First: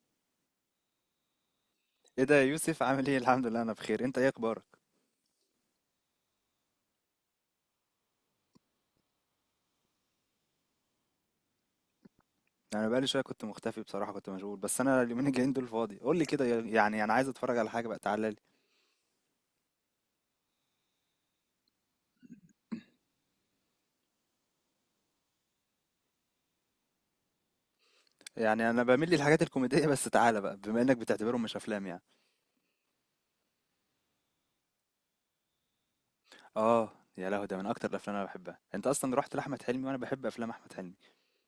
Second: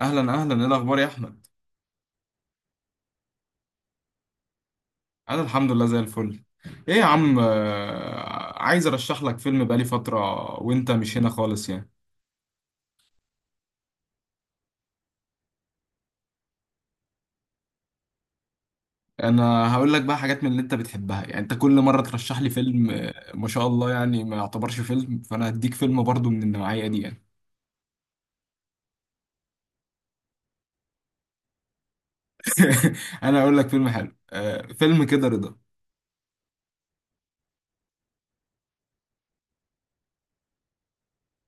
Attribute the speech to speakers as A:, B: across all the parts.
A: اهلا اهلا، ايه الاخبار يا احمد؟
B: ايه ده يا يوسف؟ عامل ايه؟ الحمد لله انا بخير. انت ايه اخبارك؟
A: انا الحمد لله زي الفل. ايه يا عم، عايز ارشح لك فيلم بقالي فتره، وانت مش هنا خالص يعني.
B: انا بقالي شويه كنت مختفي بصراحه، كنت مشغول، بس انا اليومين الجايين دول فاضي. قول لي كده يعني، انا عايز اتفرج على حاجه بقى، تعالى لي.
A: انا هقول لك بقى حاجات من اللي انت بتحبها، يعني انت كل مره ترشح لي فيلم ما شاء الله، يعني ما يعتبرش فيلم، فانا هديك فيلم برضو من النوعيه دي يعني.
B: يعني انا بميل للحاجات الكوميديه، بس تعالى بقى بما انك بتعتبرهم مش افلام يعني.
A: انا هقول لك فيلم حلو، فيلم كده رضا.
B: اه، يا لهوي، ده من اكتر الافلام اللي انا بحبها. انت اصلا رحت لاحمد حلمي وانا بحب افلام احمد حلمي.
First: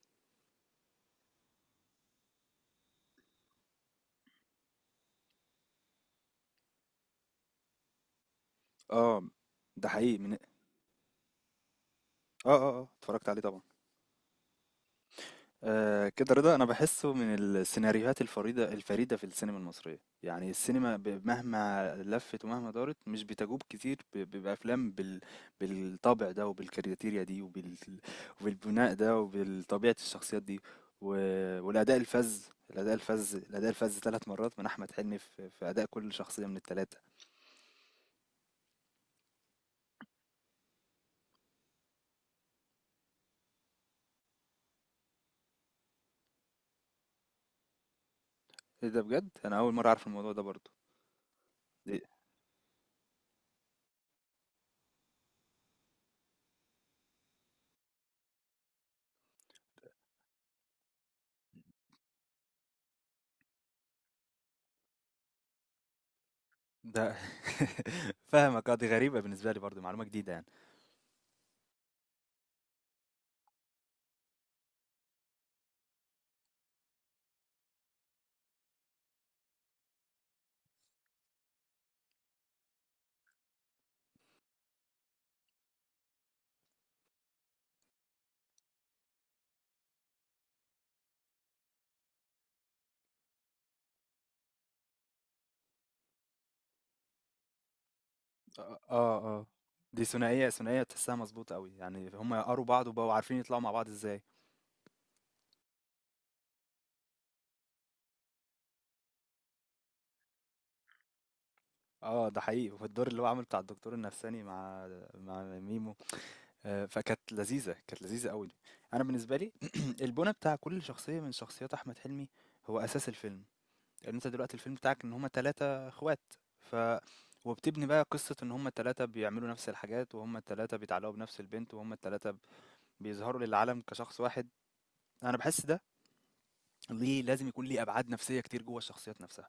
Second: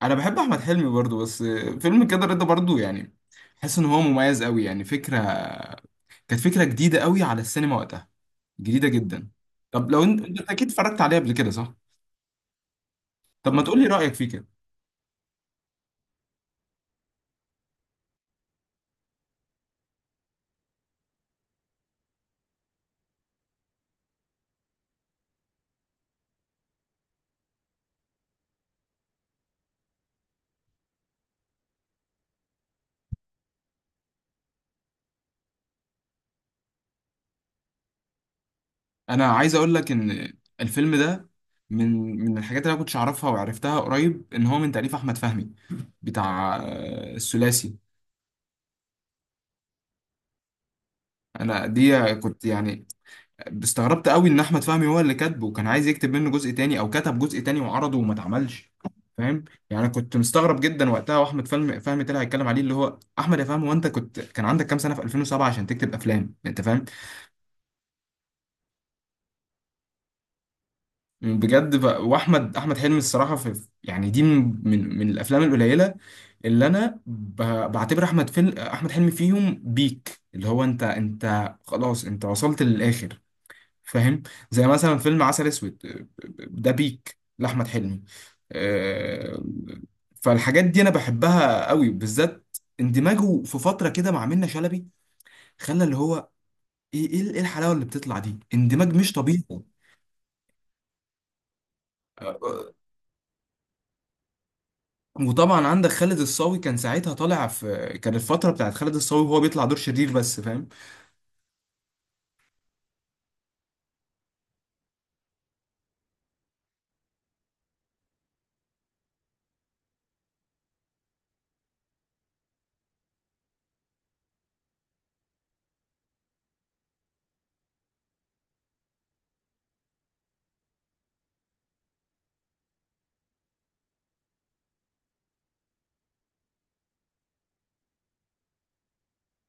A: انا بحب احمد حلمي برضو، بس فيلم كده رضا برضو يعني. حاسس ان هو مميز قوي، يعني فكره كانت فكرة جديدة قوي على السينما وقتها، جديدة جدا.
B: اه ده
A: طب لو
B: حقيقي.
A: انت
B: من
A: انت
B: إيه؟
A: اكيد اتفرجت عليه قبل كده صح؟
B: اه اه اه اتفرجت عليه
A: طب ما
B: طبعا.
A: تقولي رأيك فيه كده.
B: آه كده رضا، انا بحسه من السيناريوهات الفريدة في السينما المصرية. يعني السينما مهما لفت ومهما دارت مش بتجوب كتير بافلام بالطابع ده، وبالكارياتيريا دي، وبالبناء ده، وبالطبيعة الشخصيات دي، والاداء الفذ، الاداء الفذ ثلاث مرات من احمد حلمي في اداء كل شخصية من الثلاثة.
A: انا عايز اقول لك ان الفيلم ده من الحاجات اللي انا كنتش اعرفها وعرفتها قريب، ان هو من تأليف احمد فهمي، بتاع الثلاثي.
B: ايه ده بجد، انا اول مرة اعرف الموضوع ده برضو.
A: انا
B: دي-
A: دي كنت يعني استغربت قوي ان احمد فهمي هو اللي كاتبه، وكان عايز يكتب منه جزء تاني او كتب جزء تاني وعرضه وما اتعملش. فاهم؟ يعني كنت مستغرب جدا وقتها، واحمد فهمي طلع يتكلم عليه، اللي هو احمد يا فهمي، وانت كنت كان عندك كام سنه في 2007 عشان تكتب افلام، انت فاهم؟
B: ده فاهمك. آه، دي غريبة بالنسبة لي برضو، معلومة جديدة يعني.
A: بجد. واحمد حلمي الصراحه، في يعني دي من الافلام القليله اللي انا بعتبر احمد فيلم احمد حلمي فيهم بيك، اللي هو انت خلاص انت وصلت للاخر، فاهم؟ زي مثلا فيلم عسل اسود، ده بيك لاحمد حلمي. آه، فالحاجات دي انا بحبها قوي، بالذات اندماجه في فتره كده مع منة شلبي، خلى اللي هو ايه ايه إيه الحلاوه اللي بتطلع دي،
B: آه
A: اندماج مش طبيعي.
B: آه، دي ثنائية تحسها مظبوطة أوي، يعني هما يقروا
A: آه،
B: بعض وبقوا عارفين يطلعوا مع بعض ازاي.
A: وطبعا عندك خالد الصاوي، كان ساعتها طالع في، كان الفتره بتاعت خالد الصاوي وهو بيطلع دور شرير بس، فاهم؟
B: اه ده حقيقي. والدور اللي هو عامل بتاع الدكتور النفساني مع مع ميمو، آه، فكانت لذيذة، كانت لذيذة أوي. أنا بالنسبة لي البناء بتاع كل شخصية من شخصيات أحمد حلمي هو أساس الفيلم، لأن أنت دلوقتي الفيلم بتاعك إن هما تلاتة إخوات، ف وبتبني بقى قصة إن هما التلاتة بيعملوا نفس الحاجات، وهما التلاتة بيتعلقوا بنفس البنت، وهما التلاتة بيظهروا للعالم كشخص واحد. أنا بحس ده ليه لازم يكون ليه أبعاد نفسية كتير جوّه الشخصيات نفسها.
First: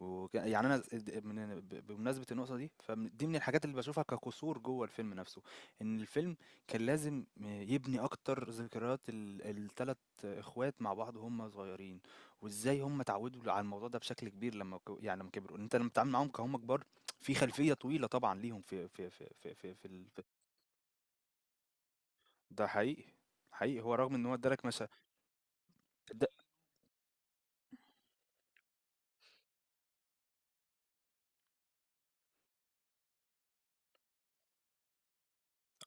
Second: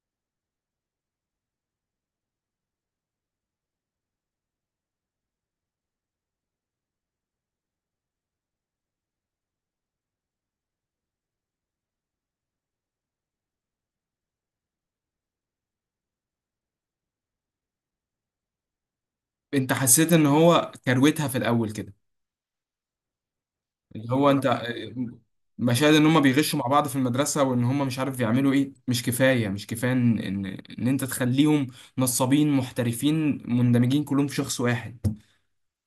B: يعني أنا س د من ب بمناسبة النقطة دي، فدي من الحاجات اللي باشوفها كقصور جوّه الفيلم نفسه. إن الفيلم كان لازم يبني أكتر ذكريات ال3 إخوات مع بعض وهُم صغيرين، وإزاي هُم اتعودوا على الموضوع ده بشكل كبير لمّا يعني لمّا كبروا، إن أنت لمّا بتتعامل معاهم كهُم كبار في خلفية طويلة طبعًا ليهم في في في في
A: انت
B: في في ال
A: حسيت
B: في
A: ان هو كروتها في الاول كده؟
B: ده حقيقي، حقيقي. هو
A: اللي
B: رغم إن
A: هو
B: هو ادّى
A: انت
B: لك مشا
A: مشاهد ان هم
B: اد
A: بيغشوا مع بعض في المدرسه، وان هم مش عارف بيعملوا ايه، مش كفايه، مش كفايه ان انت تخليهم نصابين محترفين مندمجين كلهم في شخص واحد.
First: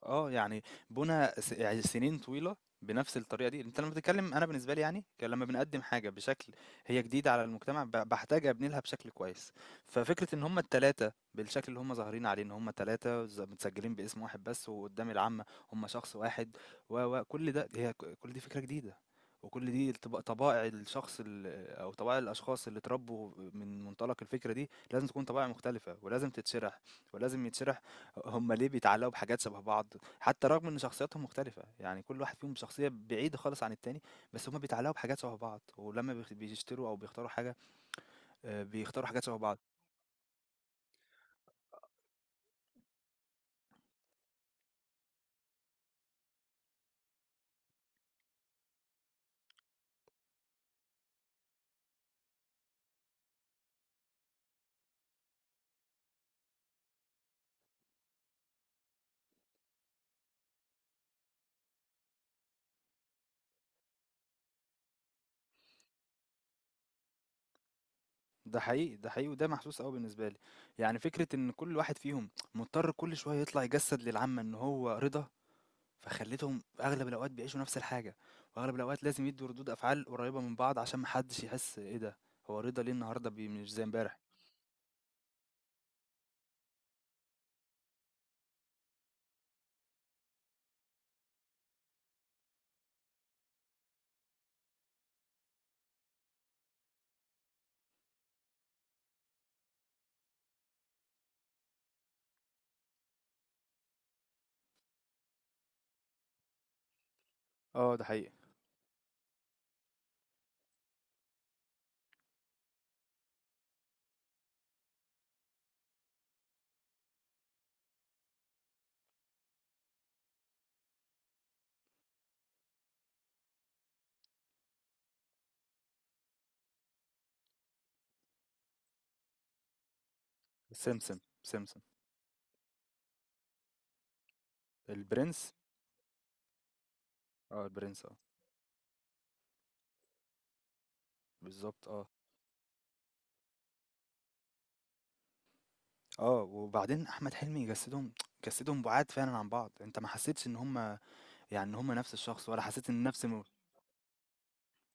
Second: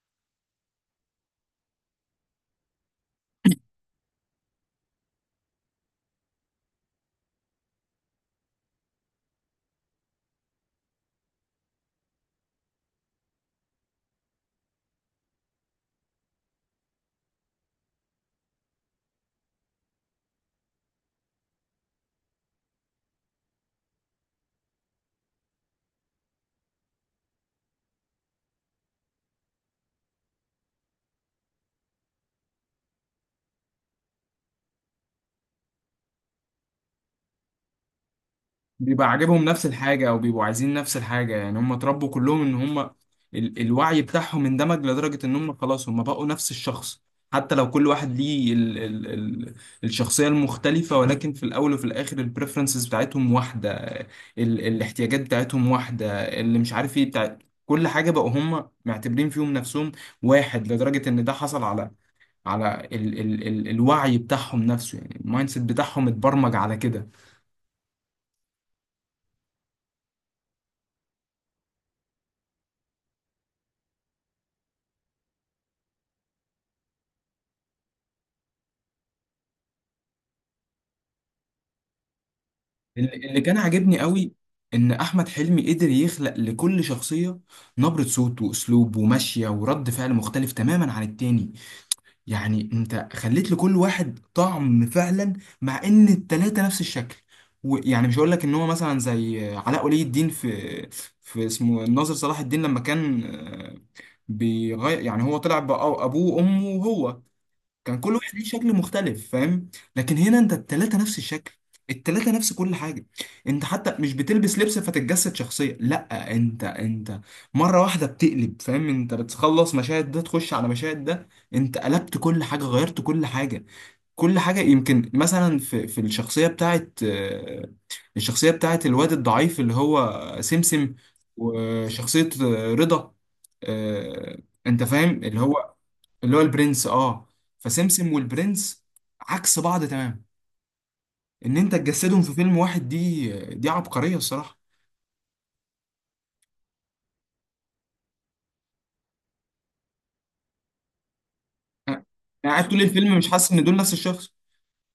B: آه، يعني بُنى س يعني سنين طويلة بنفس الطريقة دي. أنت لمّا بتتكلم، أنا بالنسبة لي يعني، لمّا بنقدّم حاجة بشكل هي جديدة على المجتمع، باحتاج أبني لها بشكل كويس. ففكرة إن هُم ال3 بالشكل اللي هُم ظاهرين عليه، إن هُم 3 متسجلين باسم واحد بس، وقدّام العامة هُم شخص واحد، و، و، كل ده هي ك كل دي فكرة جديدة. وكل دي طبائع الشخص ال أو طبائع الأشخاص اللي اتربوا من منطلق الفكرة دي، لازم تكون طبائع مختلفة، ولازم تتشرح، ولازم يتشرح هم ليه بيتعلقوا بحاجات شبه بعض، حتى رغم ان شخصياتهم مختلفة. يعني كل واحد فيهم شخصية بعيدة خالص عن التاني، بس هم بيتعلقوا بحاجات شبه بعض، ولما بيشتروا او بيختاروا حاجة، آه، بيختاروا
A: بيبقى
B: حاجات شبه
A: عاجبهم
B: بعض.
A: نفس الحاجة أو بيبقوا عايزين نفس الحاجة، يعني هم اتربوا كلهم إن هم الوعي بتاعهم اندمج لدرجة إن هم خلاص هم بقوا نفس الشخص. حتى لو كل واحد ليه ال ال ال الشخصية المختلفة، ولكن في الأول وفي الآخر البريفرنسز بتاعتهم واحدة، الاحتياجات بتاعتهم واحدة، اللي مش عارف إيه بتاع كل حاجة. بقوا هم معتبرين فيهم نفسهم واحد لدرجة إن ده حصل على على ال ال ال الوعي بتاعهم نفسه، يعني المايند سيت بتاعهم اتبرمج على كده.
B: ده حقيقي، ده حقيقي، وده محسوس قوي بالنسبة لي. يعني فكرة ان كل واحد فيهم مضطر كل شوية يطلع يجسد للعامة ان هو رضا، فخلتهم اغلب الاوقات بيعيشوا نفس الحاجة، واغلب الاوقات لازم يدوا ردود افعال قريبة من بعض عشان محدش يحس ايه ده، هو رضا ليه
A: اللي
B: النهاردة
A: اللي كان
B: مش زي
A: عاجبني
B: امبارح.
A: قوي، ان احمد حلمي قدر يخلق لكل شخصيه نبره صوت واسلوب ومشيه ورد فعل مختلف تماما عن التاني. يعني انت خليت لكل واحد طعم فعلا، مع ان التلاته نفس الشكل. ويعني مش هقول لك ان هو مثلا زي علاء ولي الدين في اسمه الناظر صلاح الدين، لما كان بيغير، يعني هو طلع ابوه وامه وهو.
B: اه
A: كان
B: ده
A: كل
B: حقيقي.
A: واحد ليه شكل مختلف، فاهم؟ لكن هنا انت التلاتة نفس الشكل، التلاتة نفس كل حاجة. انت حتى مش بتلبس لبس فتتجسد شخصية، لا، انت مرة واحدة بتقلب، فاهم؟ انت بتخلص مشاهد ده تخش على مشاهد ده، انت قلبت كل حاجة، غيرت كل حاجة، كل حاجة. يمكن مثلا في الشخصية بتاعت الشخصية بتاعت الواد الضعيف اللي هو سمسم،
B: سمسم سمسم.
A: وشخصية رضا. آه، انت فاهم اللي
B: البرنس.
A: هو، اللي هو البرنس. اه.
B: آه البرنس
A: فسمسم
B: آه.
A: والبرنس عكس بعض تمام. ان انت
B: بالضبط آه.
A: تجسدهم في فيلم واحد، دي، دي عبقرية الصراحة.
B: آه، وبعدين أحمد حلمي جسّدهم بُعاد فعلًا عن بعض. أنت ما حسّيتش إن هُم يعني إن هُم نفس الشخص،
A: انا
B: ولا
A: قاعد طول
B: حسّيت إن
A: الفيلم
B: نفس
A: مش
B: م
A: حاسس ان دول نفس الشخص.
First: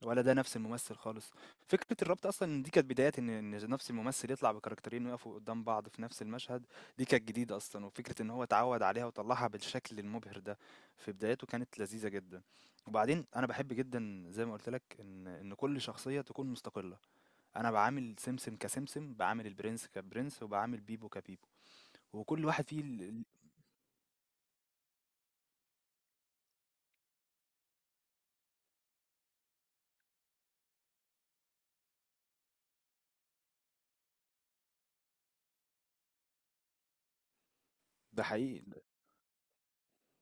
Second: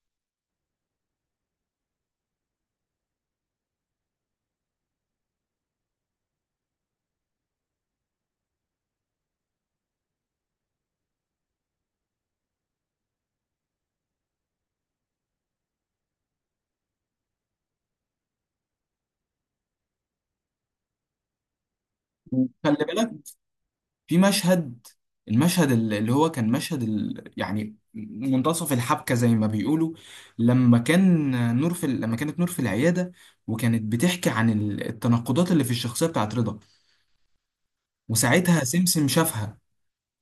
B: ولا ده نفس الممثل خالص. فكرة الربط أصلًا إن دي كانت بدايات إن نفس الممثل يطلع بكاركترين ويقفوا قدّام بعض في نفس المشهد، دي كانت جديدة أصلًا، وفكرة إن هو اتعوّد عليها وطلّعها بالشكل المبهر ده في بداياته كانت لذيذة جدًا. وبعدين أنا باحب جدًا زي ما قُلت لك إن كل شخصية تكون مستقلة. أنا باعامل سمسم كسمسم، باعامل البرنس كبرنس، وباعامل بيبو كبيبو، وكل
A: وخلي
B: واحد فيه ال
A: بالك
B: ال
A: في مشهد، المشهد اللي هو كان مشهد يعني منتصف الحبكة زي ما بيقولوا، لما كان نور في لما كانت نور في العيادة، وكانت بتحكي عن التناقضات اللي في الشخصية بتاعت رضا،
B: ده
A: وساعتها
B: حقيقي،
A: سمسم شافها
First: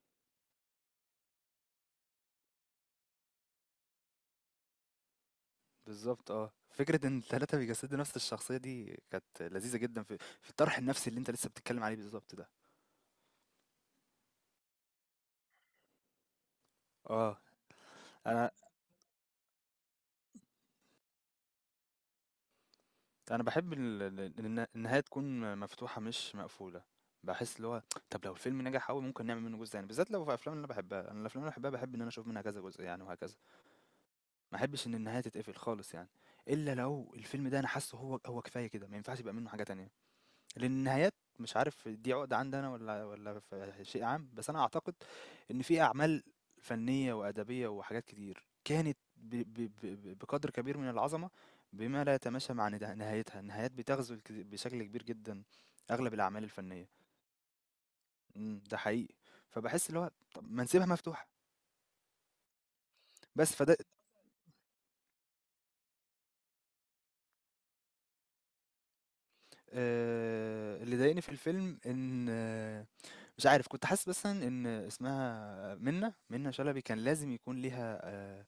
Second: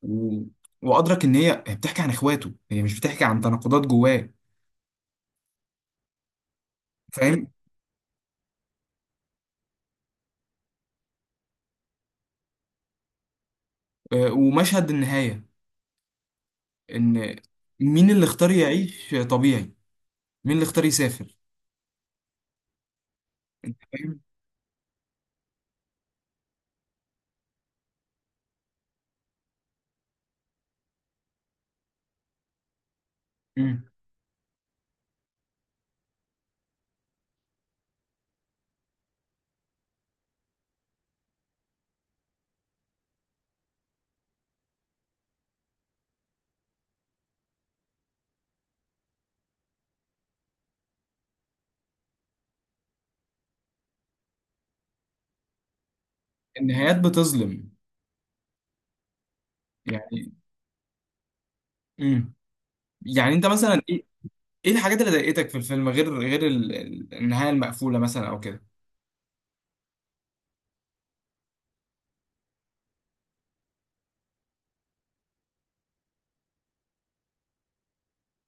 A: و... وادرك ان هي بتحكي عن اخواته، هي مش بتحكي عن تناقضات جواه.
B: بالضبط آه. فكرة إن
A: فاهم؟
B: ال3 بيجسدوا نفس الشخصية دي كانت لذيذة جدًا في في الطرح النفسي اللي أنت لسه بتتكلم عليه بالضبط ده.
A: ومشهد النهايه، ان
B: آه،
A: مين اللي اختار
B: أنا
A: يعيش طبيعي، مين اللي اختار يسافر؟
B: أنا باحب ال
A: فاهم؟
B: ال الن النهاية تكون مفتوحة مش مقفولة. باحس اللي هو طب لو الفيلم نجح أوي ممكن نعمل منه جزء تاني، بالذات لو في أفلام اللي أنا باحبها. أنا الأفلام اللي أنا باحبها باحب إن أنا أشوف منها كذا جزء يعني، وهكذا.
A: مم.
B: ما احبش إن النهاية تتقفل خالص يعني، إلا لو الفيلم ده أنا حاسه هو هو كفاية كده، ما ينفعش يبقى منه حاجة تانية. لأن النهايات مش عارف دي عقدة عندي أنا والّا في شيء عام، بس أنا أعتقد إن في أعمال فنية وأدبية وحاجات كتير كانت ب ب ب ب بقدر كبير من العظمة بما لا يتماشى مع نهايتها. النهايات بتغزو بشكل كبير جدًا أغلب الأعمال الفنية.
A: النهايات بتظلم،
B: إمم، ده حقيقي. فباحس اللي هو
A: يعني.
B: طب ما نسيبها مفتوحة.
A: مم. يعني انت
B: بس فده
A: مثلا ايه، ايه الحاجات اللي ضايقتك في الفيلم، غير النهايه المقفوله مثلا او كده؟
B: اللي ضايقني في الفيلم إن مش عارف، كنت حاسس بس ان اسمها منة شلبي كان لازم يكون ليها آه،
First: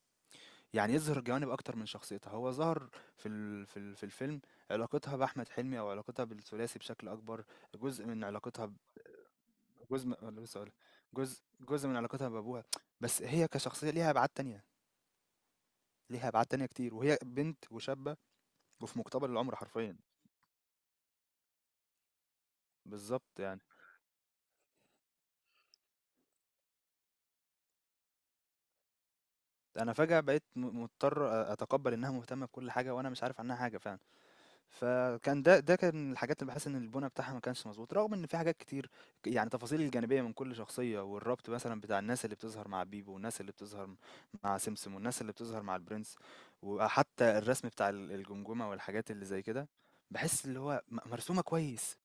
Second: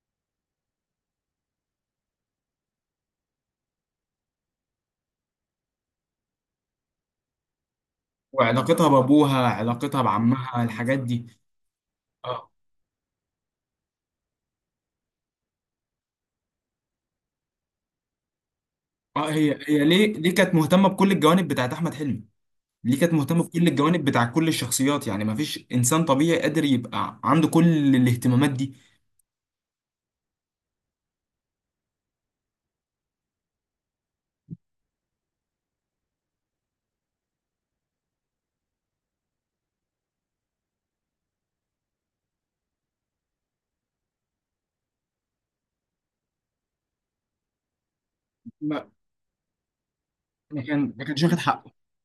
B: يعني يظهر جوانب اكتر من شخصيتها. هو ظهر في الفيلم علاقتها باحمد حلمي او علاقتها بالثلاثي بشكل اكبر. جزء من علاقتها ب-
A: وعلاقتها بابوها، علاقتها
B: جزء م- ولا لسه
A: بعمها،
B: هقولها.
A: الحاجات دي.
B: جزء من علاقتها
A: اه.
B: بابوها، بس هي كشخصية ليها ابعاد تانية، ليها ابعاد تانية كتير، وهي بنت وشابة وفي
A: اه،
B: مقتبل
A: هي
B: العمر
A: هي
B: حرفيا.
A: ليه كانت مهتمه بكل الجوانب بتاعت احمد حلمي؟ دي كانت
B: بالظبط
A: مهتمة
B: يعني،
A: بكل الجوانب بتاع كل الشخصيات، يعني ما فيش إنسان طبيعي قادر يبقى عنده كل الاهتمامات دي.
B: انا فجأة بقيت مضطر اتقبل انها مهتمة بكل حاجة وانا مش عارف عنها حاجة فعلا. فكان ده كان الحاجات اللي باحس إن البُنى بتاعها ما كانش مضبوط، رغم إن في حاجات كتير، يعني التفاصيل الجانبية من كل شخصية، والربط مثلًا بتاع الناس اللي بتظهر مع بيبو، والناس اللي بتظهر مع سمسم، والناس اللي بتظهر مع البرنس، وحتى الرسم بتاع الجمجمة
A: ما
B: والحاجات اللي زي كده، باحس اللي هو
A: ما كانش واخد
B: مرسومة
A: حقه.
B: كويس.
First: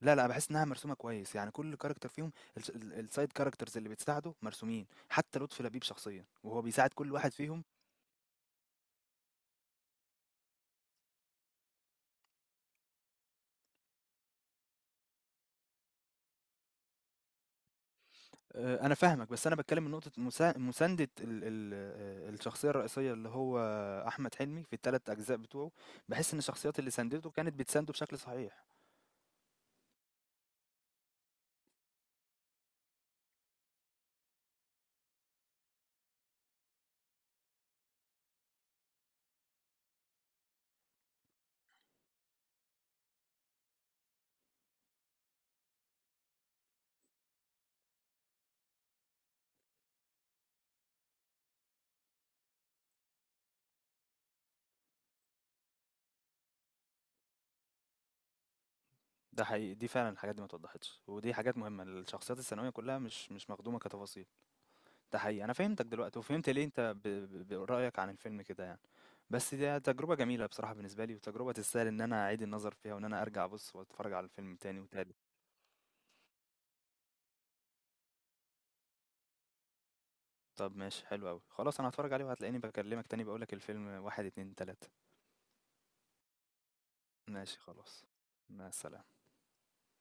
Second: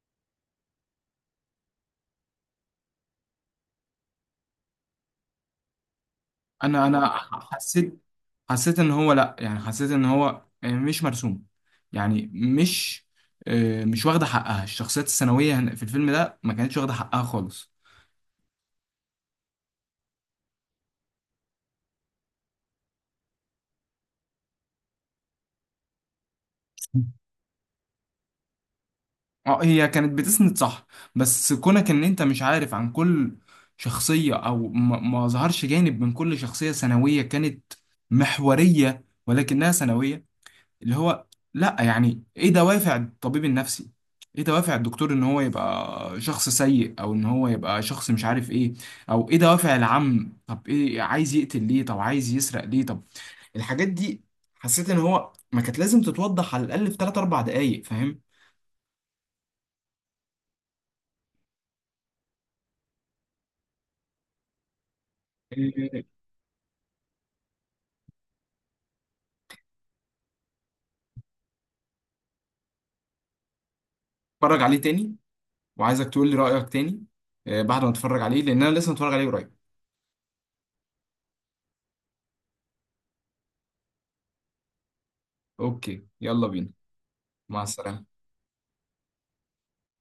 B: لا، لا باحس إنها مرسومة كويس. يعني كل character فيهم الس ال الside characters اللي بتساعده مرسومين، حتى لطفي لبيب شخصيًا، وهو
A: انا
B: بيساعد
A: انا
B: كل واحد فيهم.
A: حسيت حسيت ان هو، لا، يعني حسيت ان هو مش مرسوم، يعني مش، مش واخده حقها، الشخصيات الثانويه في الفيلم ده ما كانتش واخده حقها خالص.
B: أنا فاهمك، بس أنا باتكلّم من نقطة مساندة ال ال الشخصية الرئيسية اللي هو أحمد حلمي في ال3 أجزاء بتوعه. باحس إن الشخصيات اللي ساندته كانت بتسانده بشكل صحيح.
A: اه، هي كانت بتسند صح، بس كونك ان انت مش عارف عن كل شخصية، او ما ظهرش جانب من كل شخصية ثانوية كانت محورية ولكنها ثانوية، اللي هو لا، يعني ايه دوافع الطبيب النفسي، ايه دوافع الدكتور ان هو يبقى شخص سيء، او ان هو يبقى شخص مش عارف ايه، او ايه دوافع العم، طب ايه، عايز يقتل ليه، طب عايز يسرق ليه، طب، الحاجات دي. حسيت ان هو ما كانت لازم تتوضح على الاقل في 3 4 دقايق، فاهم؟
B: ده حقيقي، دي فعلًا الحاجات دي ما اتوضّحتش، ودي حاجات مهمة، الشخصيات الثانوية كلّها مش مخدومة كتفاصيل. ده حقيقي، أنا فهمتك
A: آه،
B: دلوقتي وفهمت ليه أنت ب ب رأيك عن الفيلم كده يعني. بس دي تجربة جميلة بصراحة بالنسبة لي، وتجربة تستاهل إن أنا أعيد النظر فيها وإن أنا أرجع أبُص وأتفرّج على الفيلم
A: اتفرج عليه
B: تاني وتالت.
A: تاني، وعايزك تقول لي رأيك تاني، بعد ما اتفرج عليه لان انا لسه متفرج عليه قريب.
B: طب ماشي، حلو أوي، خلاص أنا هاتفرّج عليه وهتلاقيني باكلّمك تاني باقول لك الفيلم 1، 2، 3.
A: اوكي، يلا بينا.
B: ماشي
A: مع
B: خلاص،
A: السلامة.
B: مع السلامة.